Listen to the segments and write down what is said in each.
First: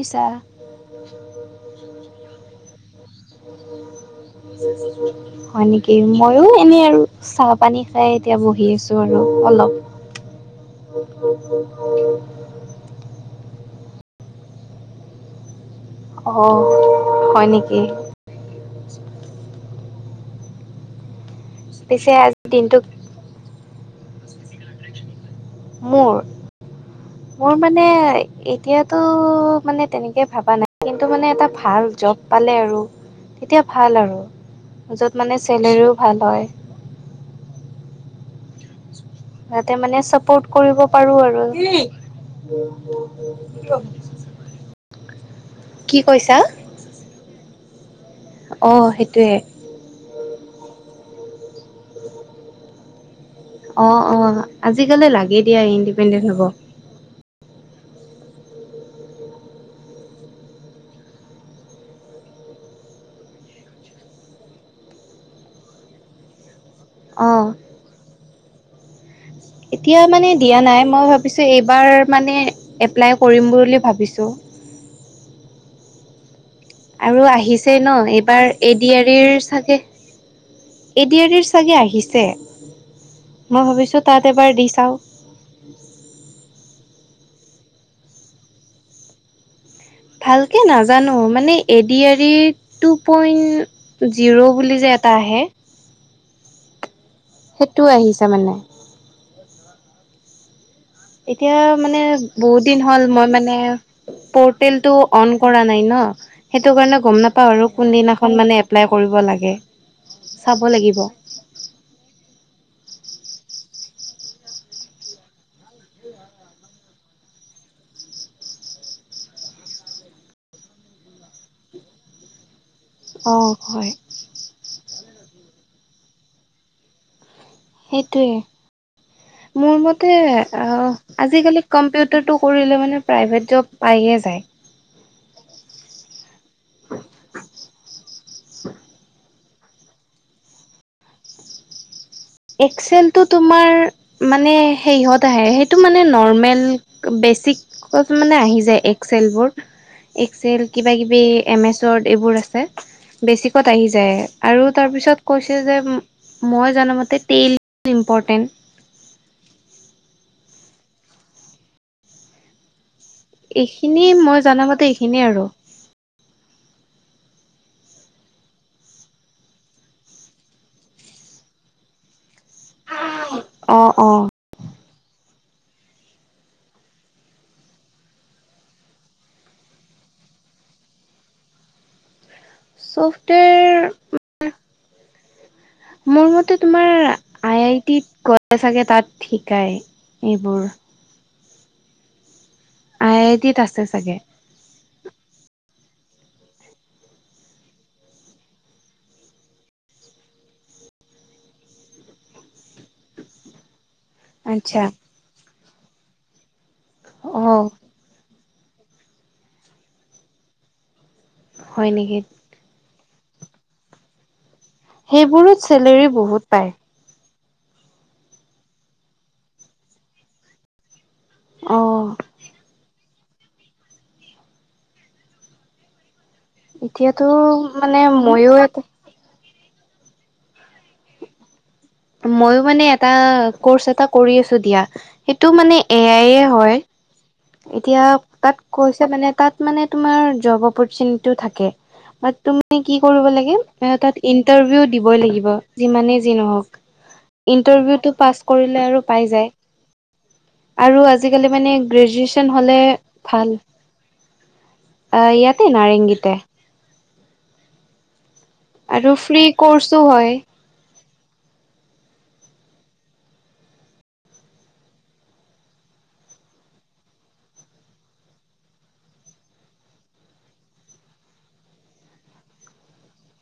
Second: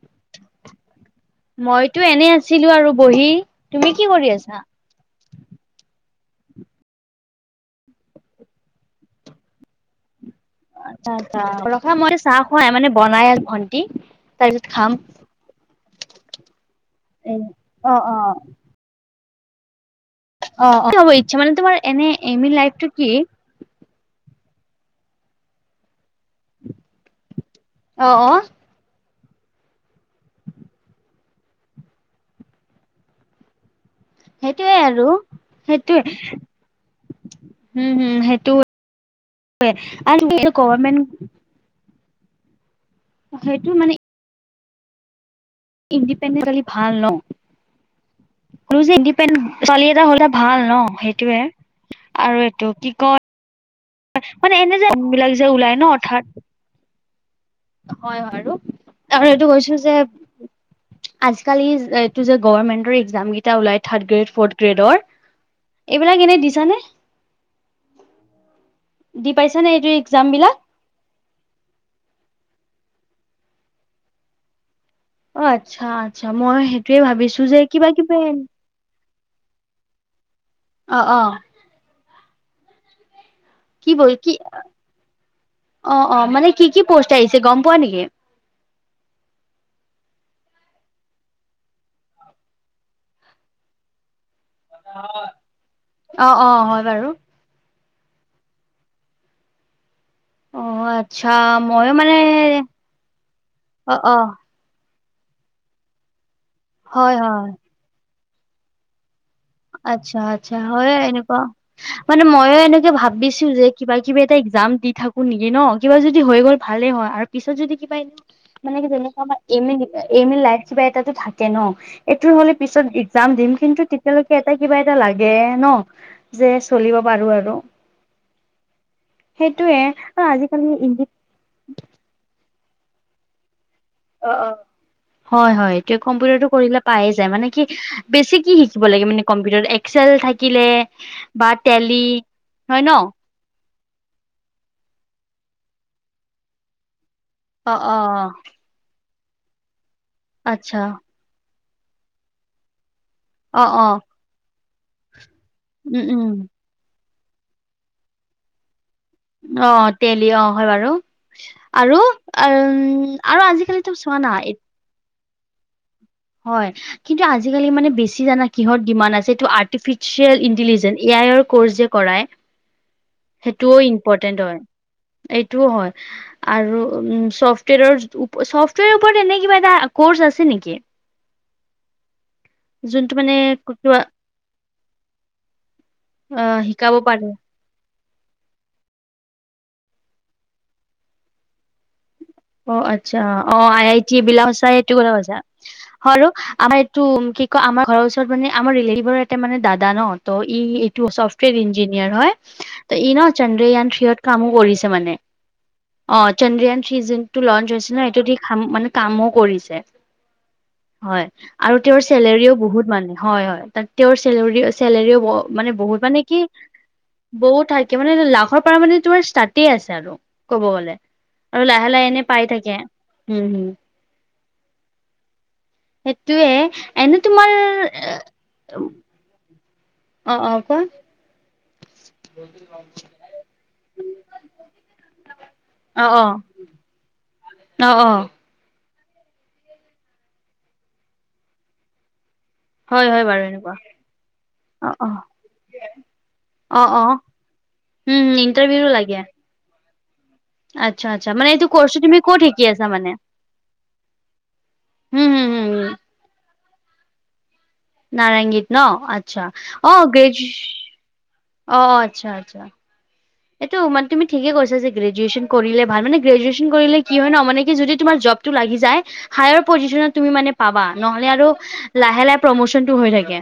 ৰিছা [inaudible] মইতো এনে আছিলোঁ আৰু বহি। তুমি কি কৰি আছা? হয় নেকি? মইও এনেই আৰু, চাহ - পানী খাই এতিয়া বহি আছোঁ আৰু অলপ। আচ্ছা - আচ্ছা, ৰখা মই চাহ খুৱাই মানে বনাই ভন্টি, তাৰপিছত খাম। অ উম, হয় নেকি অ' - অ'। অ'- কি হব ইচ্ছা, মানে তোমাৰ এনে পিছে এইম আজিৰ ইন দিনটো লাইফটো কি? মোৰ? মোৰ মানে অ অ এ তিয়াতো মানে তেনেকে ভাবা নাই। কিন্তু মানে এটা ভাল জব পালে আৰু তেতিয়া ভাল আৰু। সেইটোয়ে আৰু জত মানে ছেলেৰীও ভাল হয়। হুম - হুম সেইটো যাতে মানে আৰু চাপৰ্ট কৰিব গভমেন্ট পাৰোঁ আৰু। সেইটো কি কৈছা ইণ্ডিপেণ্ডেট হলি ভাল ন'। অ আৰু যে ইণ্ডিপেন সেইটোৱে ছোৱালী এটা হ'লে ভাল ন'। সেইটোৱে। আৰু এইটো কি কয় অ' - অ', মানে এনে যে আজিকালি বিলাক লাগে যে দিয়া ওলাই ন অৰ্থাৎ ইণ্ডিপেণ্ডেণ্ট হব। হয় - হয় আৰু? আৰু এইটো কৈছোঁ যে আজিকালি এইটো যে গভৰ্মেন্টৰ একজামগিটা ওলায় থাৰ্ড গ্ৰেড, ফৰ্থ গ্ৰেডৰ এইবিলাক এনে দিছানে? অ'। দি পাইছা নে এইটো এতিয়া এক্সাম মানে বিলাক দিয়া নাই। মই ভাবিছোঁ এইবাৰ মানে এপ্লাই কৰিম বুলি ভাবিছোঁ। অ' আচ্ছা - আচ্ছা। মই সে আৰু আহিছে ন' এইবাৰ এ ডি আৰ ইৰ চাগে- অ এ অ ডি আৰ ইৰ চাগে আহিছে। মই কি ভাবিছো বল তাত কি- এবাৰ দি চাও অ' - অ', মানে কি - কি পোষ্ট আহিছে গম পোৱা নেকি? ভালকে নাজানো মানে এ ডি আৰ ইৰ টু পইণ্ট জিৰ বুলি যে এটা আহে। অ', অ', হয় বাৰু। সেইটোও আহিছে মানে। অ', আচ্ছা এতিয়া ময়ো মানে বহুত দিন হ'ল মই মানে অ অ পৰ্ট তেলটো অন কৰা নাই ন, সেইটো কাৰণে হয় গম হয় নাপাও আৰু। কোনদিনাখন মানে এপ্লাই কৰিব লাগে। আচ্ছা-আচ্ছা হয় এনেকোৱা। উম, [inaudible] মানে ময়ো এনেকৈ ভাবিছো যে কিবা-কিবি এটা এক্সাম দি থাকো নেকি ন, কিবা যদি হৈ গ'ল ভালেই হয় আৰু পিছত যদি কি পাই ন? মানে কি যেনেকুৱা আমাৰ এম মিন কিবা এম মিল লাইফ কিবা এটাটো থাকে ন, এইটো হ'লে পিছত অ এক্সাম দিম কিন্তু হয়। তেতিয়ালৈ এটা কিবা এটা লাগে ন, যে চলিব পাৰো আৰু। সেইটোৱে মোৰ সেইটোয়ে মতে আৰু আজিকালি আ ইংগিত আজিকালি কম্পিউটাৰটো কৰিলে মানে প্ৰাইভেট জব পায়ে অ', যায়। অ', হয় হয় এ কম্পিউটাৰটো কৰিলে পায়ে যায় মানে কি বেছি কি শিকিব লাগে মানে কম্পিউটাৰত এক্সেল থাকিলে বা টেলি হয় ন এক্সেলটো তোমাৰ মানে সেইহত আহে, সেইটো মানে নৰ্মেল বেছ অ অ অ তিকত মানে আহি যায় এক্সেলবোৰ, এক্সেল আচ্ছা কিবা-কিবি এম এছ ৱৰ্ড এইবোৰ আছে। অ বেছিকত অ আহি যায় আৰু তাৰপিছত কৈছে যে, উম উম মই জান মতে টেলি ইম্পৰ্টেণ্ট। অ, টেলি অ, হয় বাৰু আৰু অ, আৰু আজিকালিটো চোৱা না বতে এইখিনিয়ে আৰু। হয়। কিন্তু আজিকালি মানে বেছি জানা কিহত ডিমাণ্ড আছে? এইটো আৰ্টিফিচিয়েল ইণ্টেলিজেঞ্চ এ আইৰ আৰু কোৰ্চ যে কৰাই সেইটোও অ', অ'। ইম্পৰ্টেণ্ট হয়, এইটোও হয়। আৰু উম, ছফ্টৱেৰৰ ওপ ছফ্টৱেৰৰ ওপৰত এনে কিবা এটা কৰ্চ আছে নেকি? যোনটো মানে কিবা ছফ্টৱেৰ মোৰ অ মতে, তোমাৰ শিকাব পাৰে আই-আই টিত গ'লে চাগে তাত শিকায় এইবোৰ। অ, আই আচ্ছা আই টিত অঁ, আছে আই-আই টি চাগে। বিলাহুঁচাই সেইটো কথা কৈছা? হয় ৰু আমাৰ এইটো কি ক'আমাৰ ঘৰৰ ওচৰত মানে, আমাৰ ৰিলেটিভৰে এটা মানে দাদা ন। ত' ই এইটো ছফ্টৱেৰ ইঞ্জিনিয়াৰ হয়। ত ই ন চন্দ্ৰয়ান থ্ৰীয়ত কামো আচ্ছা। কৰিছে মানে। অ, চন্দ্ৰিয়ান থ্ৰী যোনটো অ' লঞ্চ হৈছে ন' এইটোত সি খাম মানে কামো কৰিছে হয়। আৰু হয় তেওঁৰ নেকি? চেলেৰীও বহুত মানে। হয়-হয় তাত তেওঁৰ চেলেৰীও আছ চেলেৰীও ব' সেইবোৰত মানে বহুত চেলেৰি মানে কি পায়। বহুত থাকে, মানে লাখৰ পৰা মানে তোমাৰ ষ্টাৰ্টে আছে আৰু ক'ব গ'লে। আৰু লাহে-লাহে এনে অ' পাই থাকে। হুঁম, সেইটোৱে এনে এতিয়াতো তোমাৰ মানে মইয়ো এটা অ', অ', কোৱা? মইও মানে এটা কৰ্চ এটা কৰি আছো দিয়া। সেইটো মানে এ অ আই অ য়ে হয়। অ', এতিয়া অ', তাত কৈছে মানে তাত মানে তোমাৰ জবৰ কৰ্চিংটো থাকে। মানে তুমি কি হয়, হয় কৰিব বাৰু লাগে? এনেকুৱা তাত ইণ্টাৰভিউ অ', দিবই অ', লাগিব। যিমানে যি নহওক। অ', অ', ইণ্টাৰভিউটো উম, পাছ ইণ্টাৰভিউ কৰিলে আৰু লাগে। পাই যায়। আৰু আচ্ছা, আচ্ছা আজিকালি এইটো মানে কৰ্চটো তুমি ক'ত গ্ৰেজুৱেচন শিকি হ'লে আছা মানে? ভাল। আ হম, হম, ইয়াতে হম, নাৰিংগীতে। নাৰায়েংগীত ন? আৰু ফ্ৰী আচ্ছা অ, কৰ্চো হয়। গ্ৰেজ অ, আচ্ছা-আচ্ছা। এইটো মানে তুমি ঠিকে কৈছা যে গ্ৰেজুৱেশ্যন কৰিলে ভাল। মানে গ্ৰেজুৱেশ্যন কৰিলে কি হয় ন? মানে কি যদি তোমাৰ জব টো লাগি যায়, হায়াৰ পজিশ্যনত তুমি মানে পাবা নহ'লে আৰু লাহে-লাহে প্ৰমোচনটো হৈ থাকে।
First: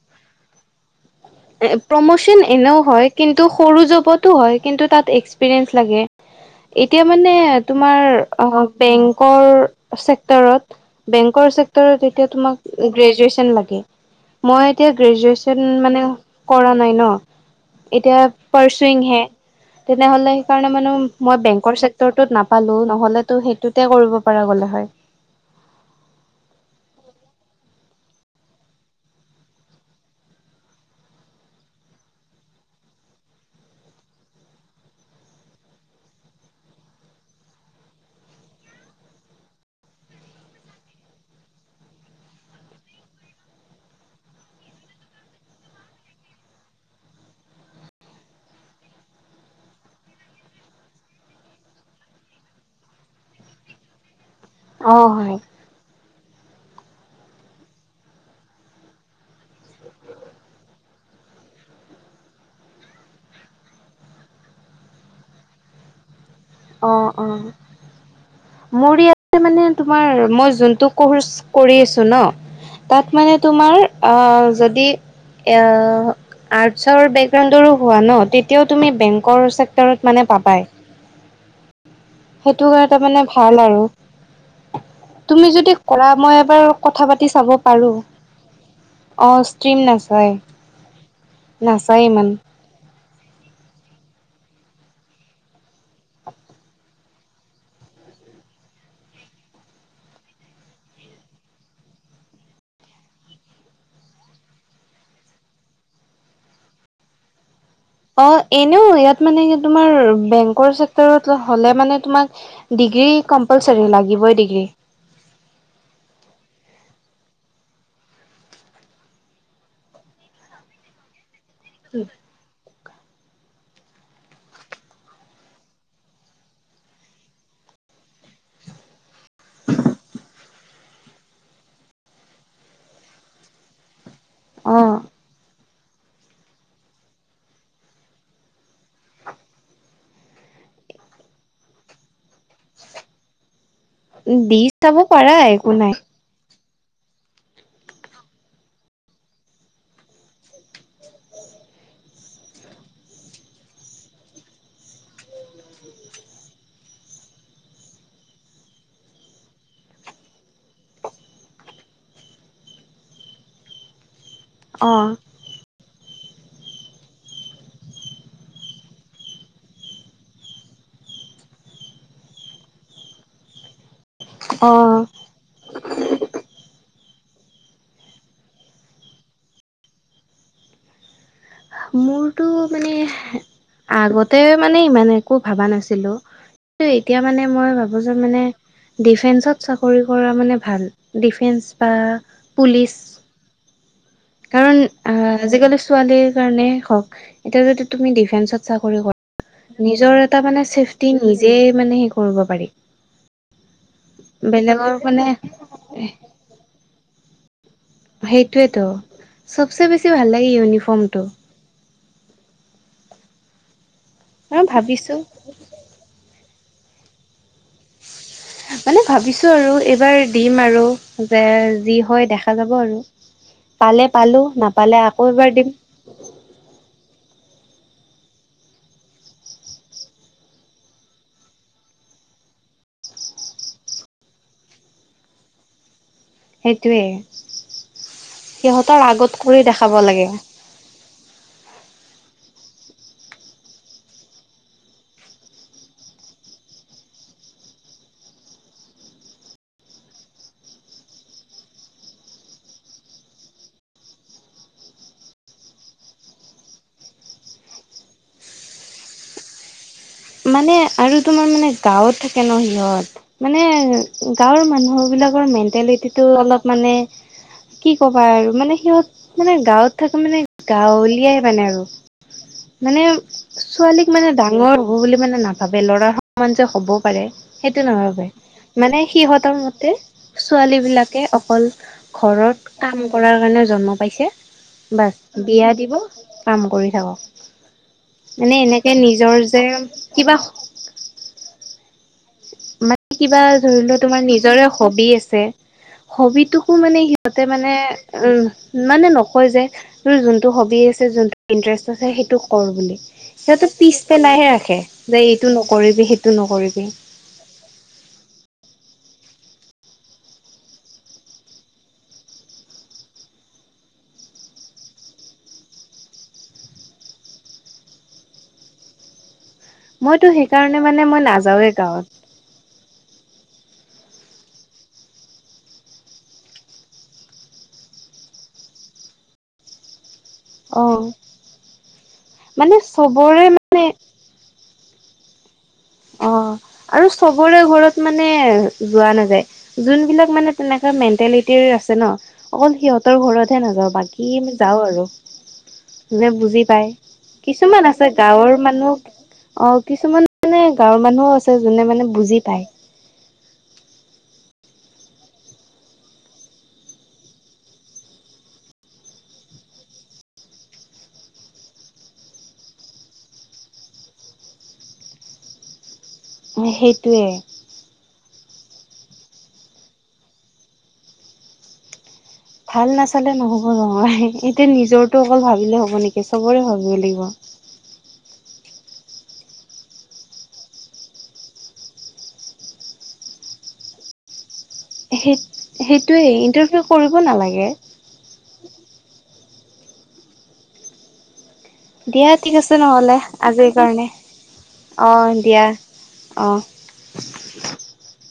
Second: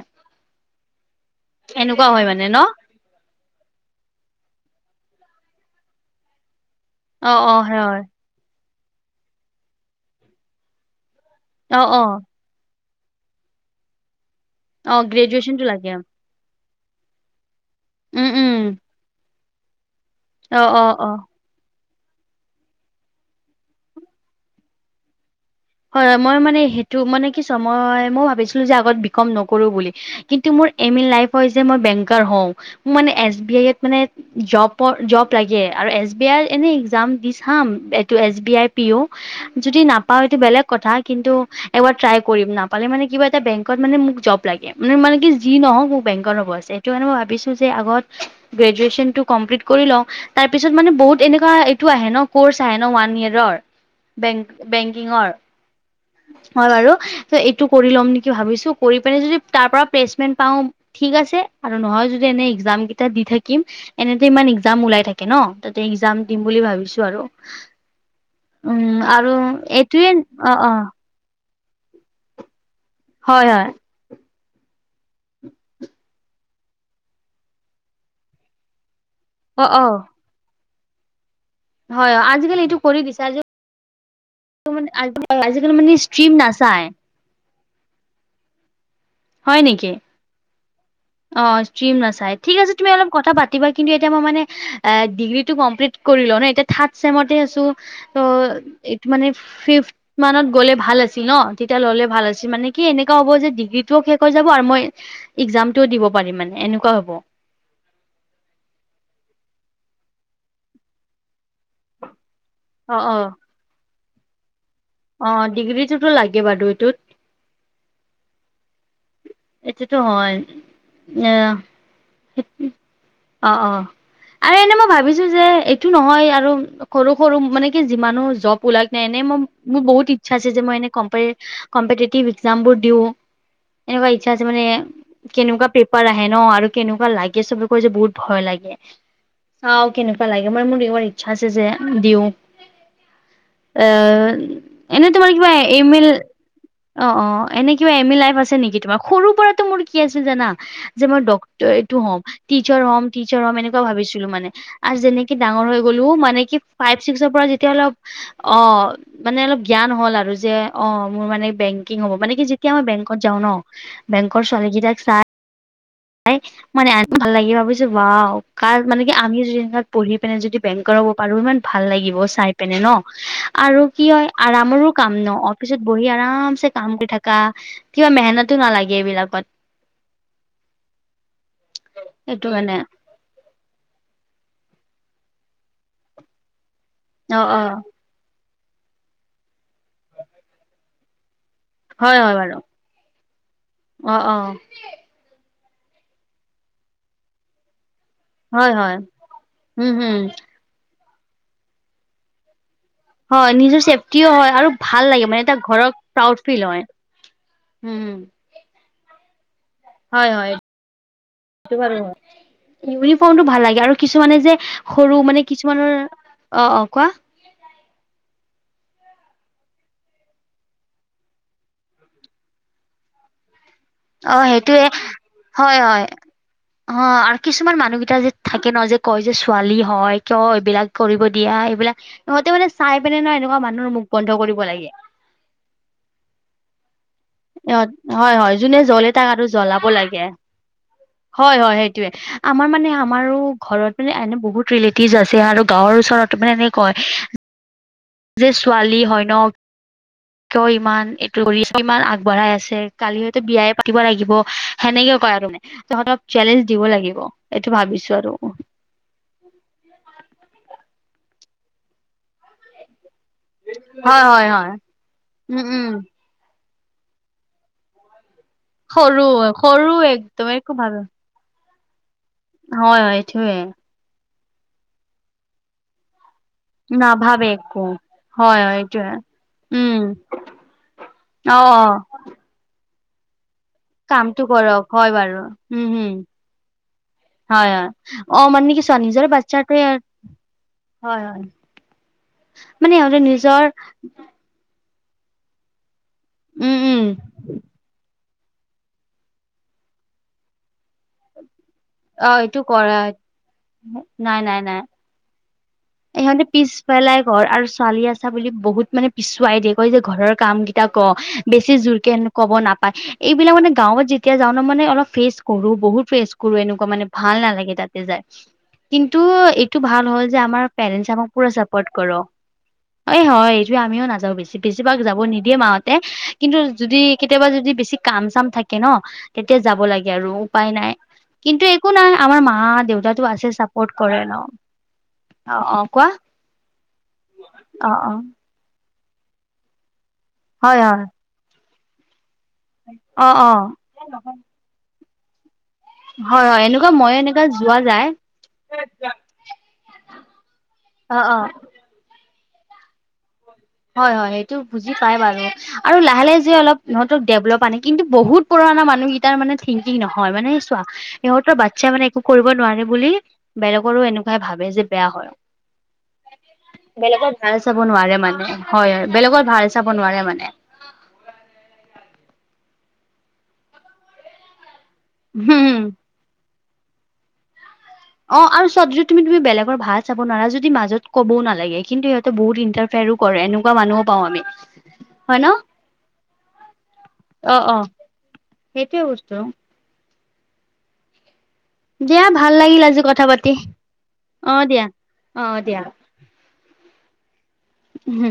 এ এনেকুৱা হয় প্ৰমোশ্যন মানে ন এনেও হয়। কিন্তু সৰু জববটো হয় কিন্তু তাত এক্সপিৰিয়েঞ্চ লাগে। এতিয়া মানে অ', অ', হয়, তোমাৰ আ বেংকৰ চেক্টৰত। বেঙ্কৰ অ', চেক্টৰত অ', এতিয়া তোমাক উম, গেজুৱেশ্যন লাগে। মই এতিয়া অ', গ্ৰেজুৱেচনটো গ্ৰেজুৱেচন লাগে মানে কৰা নাই ন, উম, এতিয়া উম, পাৰ্চংহে তেনেহলে অ', সেইকাৰণে অ', মানে অ'। মই বেংকৰ উত্তৰতো নাপালো নহ'লেতো সেইটোতে কৰিব পৰা গ'ল হয়। হয়-হয় মই মানে সেইটো মানে কি চ মই মই ভাবিছিলো যে আগত বিকম নকৰো বুলি। কিন্তু মোৰ এম ইন লাইফ হৈছে মই বেংকাৰ হও। মোৰ মানে এছ বি আইয়ত মানে জপৰ জব লাগে আৰু এছ বি আই এনে এক্সাম দি চাম। এইটো S B I P O যদি নাপাও এইটো বেলেগ কথা কিন্তু এবাৰ ট্ৰাই কৰিম। নাপালে মানে কিবা এটা বেংকত মানে মোক জব লাগে। মোৰ মানে কি যি নহওক মোক বেংকাৰ হ'ব আছে। সেইটো কাৰণে মই ভাৱিছো যে আগত গ্ৰেজুৱেশ্যনটো কমপ্লিত কৰি লও। তাৰ পিছত মানে বহুত এনেকুৱা এইটো আহে ন? ক'ৰ্চ আহে ন ওৱান ইয়েৰৰ? বেংক বে অঁ কিহৰ? হয়। হয় বাৰু ত এইটো কৰি ল'ম নেকি ভাৱিছো, কৰি পেলাই যদি তাৰ পৰা প্লেচমেণ্ট পাও। ঠিক আছে আৰু নহয় যদি এনেই এক্সাম কেগিটা দি থাকিম, এনেতে ইমান এক্সাম ওলাই থাকে ন? তাতে এক্জাম দিম বুলি ভাবিছো অ', আৰু, অ', উম মোৰ আৰু ইয়াতে মানে এইটোয়ে তোমাৰ অ মই অ যোন কৰ্চ কৰি আছো ন, তাত মানে হয় হয় তোমাৰ অ, যদি এ আৰ্টচৰ বেকগ্ৰাউৰো হোৱা ন তেতিয়াও তুমি বেংক কৰ অ অ চেক্টৰত মানে পাবাই। হয় আজিকালি সেইটো এইটো কাৰ কৰি তাৰ দিছে মানে আজি ভাল আৰু। মানে তুমি আজিকালি যদি মানে কৰা ষ্ট্ৰীম মই এবাৰ নাচায় কথা পাতি চাব পাৰো। অৱ হয় ষ্ট্ৰীম নেকি অ ষ্ট্ৰীম নাচায়-নাচায় ইমান। নাচাই ঠিক আছে তুমি অলপ কথা পাতিবা, কিন্তু এতি মই মানে ডিগ্ৰীটো কমপ্লিট কৰি লও ন এতিয়া থাৰ্ড চেম আছো। ত এইটো মানে ফিপ মানত গ'লে ভাল আছিল ন, তেতিয়া ললে ভাল আছিল মানে কি এনেুৱা হ'ব যে ডিগ্ৰী শেষ হৈ যাব আৰু মই এক্সামটোও দিব পাৰিম মানে এনেকুৱা হ'ব। অৱ এনেও ইয়াত মানে তোমাৰ বেংকৰ চেক্টৰত হ'লে মানে তোমাক অ ডিগ্ৰী কম্পালচৰী, লাগিবই ডিগ্ৰী। অৱ ডিগ্ৰী টোতো লাগে বাৰু এইটোত। এটোতো হয়, এ উম, অ', অ', আৰু এনে মই ভাবিছো যে এইটো নহয় আৰু সৰু-সৰু মানে কি যিমানো জব ওলাক নাই এনে মই মোৰ বহুত ইচ্ছা আছে যে মই এনে কমপ কম্পেতেটিব একজাম বোৰ দিও, এনেকুৱা ইচ্ছা আছে মানে। অ কেনেকুৱা পেপাৰ আহে ন, আৰু কেনেকুৱা লাগে চবে কৈ যে বহুত ভয় লাগে। চাও কেনেকুৱা লাগে, মানে মোৰ এইবাৰ ইচ্ছা আছে যে দিও। এ দি চাব এনে পাৰা তোমাৰ কিবা একো নাই ইমেইল অ', অ', এনে কিবা এম ই লাইফ আছে নেকি তোমাৰ সৰুৰ পৰাতো মোৰ কি আছে জানা? যে মই ডক্টৰ এইটো হ'ম টিচাৰ-হম টিচাৰ হম এনেকুৱা ভাবিছিলো মানে। আৰু যেনেকে ডাঙৰ হৈ গ'লো মানে কি ফাইভ, ছিক্সৰ পৰা যেতিয়া অলপ অ, মানে অলপ জ্ঞান হ'ল আৰু যে অ, মোৰ মানে বেংকিং হ'ব মানে কি যেতিয়া মই বেংকত যাও ন' বেংকৰ অ ছোৱালীকেইটাক চাই মানে আ, ভাল লাগিব ভাবিছো ওৱাও কাৰ মানে কি আমিওঁ যদি এনকা পঢ়ি পেনে যদি বেংকাৰ হ'ব পাৰো ইমান ভাল লাগিব চাই পিনে ন' আৰু কি হয় অ আৰামৰো কাম ন' পিছত বহি আৰামছে কাম কৰি থকা কিবা মেহনতো নালাগে এইবিলাকত। মোৰতো সেইটো কাৰণে মানে আগতে মানে ইমান একো ভাবা নাছিলোঁ। এ এতিয়া অ মানে অ মই ভাবো যে যে মানে ডিফেন্সত চাকৰি কৰা মানে ভাল ডিফেন্স বা হয়-হয় বাৰু অ', অ', কিছুমান আহ আজি কালি ছোৱালীৰ কাৰণে হওক এতিয়া যদি তুমি দডিফেন্সত হয় হয় চাকৰি কৰে উম হম নিজৰ এটা মানে চেফটি নিজে মানে সে কৰিব পাৰি। হয় নিজৰ চেফটিও হয় আৰু ভাল লাগে মানে এটা ঘৰক প্ৰাউড ফিল হয় উম, সেইটোৱেতো চবচে বেছি ভাল হয় লাগে হয় ইউনিফৰ্মটো। [unintelligible] ইউনিফৰ্মটো ভাল লাগে আৰু কিছুমানে যে আৰু ভাবিছো সৰু মানে কিছুমানৰ অ', অ', কোৱা? [unintelligible] মানে ভাবিছো আৰু এইবাৰ দিম আৰু যে যি হয় দেখা যাব আৰু। পালে অ পালোঁ সেইটোয়ে নাপালে আকৌ এবাৰ দিম। হ আৰু কিছুমান মানুহকেইটা যে থাকে ন' যে কয় যে ছোৱালী হয় কিয় এইবিলাক কৰিব দিয়া সেইবিলাক ইহঁতে মানে চাই পেনে নহয় এনেকুৱা মানুহৰ মুখ বন্ধ কৰিব লাগে। সেইটোৱে। [unintelligible] হয় -হয় যোনে জ্বলে তাক আৰু কৰি জ্বলাব দেখাব লাগে। হয়- হয় সেইটোৱে আমাৰ মানে আমাৰো ঘৰত মানে এনে বহুত ৰিলেটিভ আছে আৰু গাঁৱৰ ওচৰত টোমে এনে কয় যে ছোৱালী হয় ন' কিয় ইমান এইটো [unintelligible] ইমান আগ আগবঢ়াই আছে কালি হয়তো বিয়াই পাতিব লাগিব সেনেকে কয় আৰু মানে। তহঁতক চেলেঞ্জ দিব লাগিব এইটো ভাবিছোঁ আৰু। মানে আৰু তোমাৰ মানে গাঁৱত থাকে ন' সিহঁত মানে হয় হয় গাঁৱৰ হয় মানুহ বিলাকৰ উম উম মেন্টেলিটি টো অলপ মানে কি ক'বা আৰু মানে সৰু সিহঁত মানে সৰু গাঁৱত থাকো মানে একদম একো ভাবে গাঁৱলিয়াই মানে আৰু। হয় মানে হয় এইটোয়ে ছোৱালীক মানে ডাঙৰ হ'ব বুলি মানে নাভাবে ল'ৰা সমান যে হ'ব পাৰে নাভাবে একো সেইটো নাভাবে হয় হয় মানে এইটোয়ে সিহঁতৰ মতে উম ছোৱালী বিলাকে অ অকল ঘৰত কাম কৰাৰ কাৰণে জন্ম পাইছে কামটো কৰক হয় বাছ বাৰু বিয়া দিব কাম কৰি থাকক। হয়-হয় অ, মানে কি চোৱা নিজৰে বাচ্ছাক [unintelligible] কিবা হয়-হয় মানে ইহঁতে কিবা নিজৰ ধৰি লোৱা তোমাৰ নিজৰে হবি আছে হবিটোকো উম উম মানে সিহঁতে মানে উম, মানে নকয় যে তোৰ যোনটো হবি আছে যোনটো ইণ্টাৰেষ্ট আছে অ সেইটো এইটো কৰ কৰা বুলি সিহঁতে পিচ নাই পেলাইহে নাই নাই ৰাখে। যে এইটো নকৰিবি, সেইটো নকৰিবি। এ [unintelligible] ঘৰ আৰু ছোৱালী আছে আছা বুলি বহুত মানে পিছুৱাই দিয়ে কয় যে ঘৰৰ কাম কেইটা ক'বেছি জোৰকে কব নাপায়। এইবিলাক মানে গাঁৱত যেতিয়া যাওঁ ন' মানে অলপ ফেচ কৰো বহুত ফেচ কৰো এনেকুৱা মানে ভাল নালাগে তাতে যাই। কিন্তু এইটো ভাল হ'ল মইতো যে আমাৰ সেইকাৰণে মানে পেৰেণ্টচে মই আমাক পুৰা নাযাওৱে চাপৰ্ট গাঁৱত কৰ এ হয় এইটোৱে আমিও নাযাওঁ বেছি বেছিভাগ যাব নিদিয়ে মাঁহতে কিন্তু যদি কেতিয়াবা যদি বেছি কাম চাম থাকে ন'তেতিয়া যাব লাগে। আৰু উপায় অ নাই। কিন্তু একো নাই, আমাৰ মা মানে দেউতাটো চবৰে আছে মানে চাপৰ্ট কৰে ন'। অ অ কোৱা অ' আৰু চবৰে অ ঘৰত অ মানে যোৱা নাযায়। যোনবিলাক মানে হয় তেনেকা হয় মেণ্টেলিটিৰ আছে ন', অকল সিহঁতৰ অ অ ঘৰত হে নাযাওঁ। বাকী যাওঁ আৰু, যোনে হয় হয় বুজি পায়। এনেকুৱা মইয়ো এনেকা যোৱা কিছুমান যায় আছে গাঁৱৰ মানুহ অ' কিছুমান মানে গাঁৱৰ অ মানুহো অ আছে, যোনে মানে বুজি পায়। হয় - হয়, সেইটো বুজি পায় বাৰু। আৰু লাহে - লাহে যে অলপ ইহঁতক ডেভলপ আনে, কিন্তু বহুত পুৰণা মানুহকেইটাৰ মানে থিংকিং নহয়। মানে চোৱা সিহঁতৰ বাচ্ছাই মানে একো কৰিব নোৱাৰে বুলি, বেলেগৰো এনেকুৱাই ভাবে যে বেয়া হয়। সেইটোয়ে বেলেগৰ ভাল চাব নোৱাৰে মানে। হয় - হয়, বেলেগৰ ভাল চাব নোৱাৰে মানে। ভাল নাচালে নহব নহয়। এতিয়া নিজৰটো অকল হম ভাবিলে হব নেকি? চবৰে ভাবিব লাগিব। অ' আৰু চোৱা, যদি তুমি - তুমি বেলেগৰ ভাল চাব নোৱাৰা, ‌যদি মাজত ক'বও নালাগে। কিন্তু সিহঁতে বহুত ইন্টাৰ ফেৰো কৰে। এনেকুৱা মানুহো পাওঁ আমি। সে- হয় ন সেইটোৱেই ইণ্টাৰফেৰ কৰিব অ নালাগে। অ সেইটোৱে বস্তু। দিয়া, ভাল ঠিক আছে লাগিল আজি নহ'লে, কথা পাতি আজিৰ কাৰণে। অ দিয়া অ' দিয়া। অ'। উম।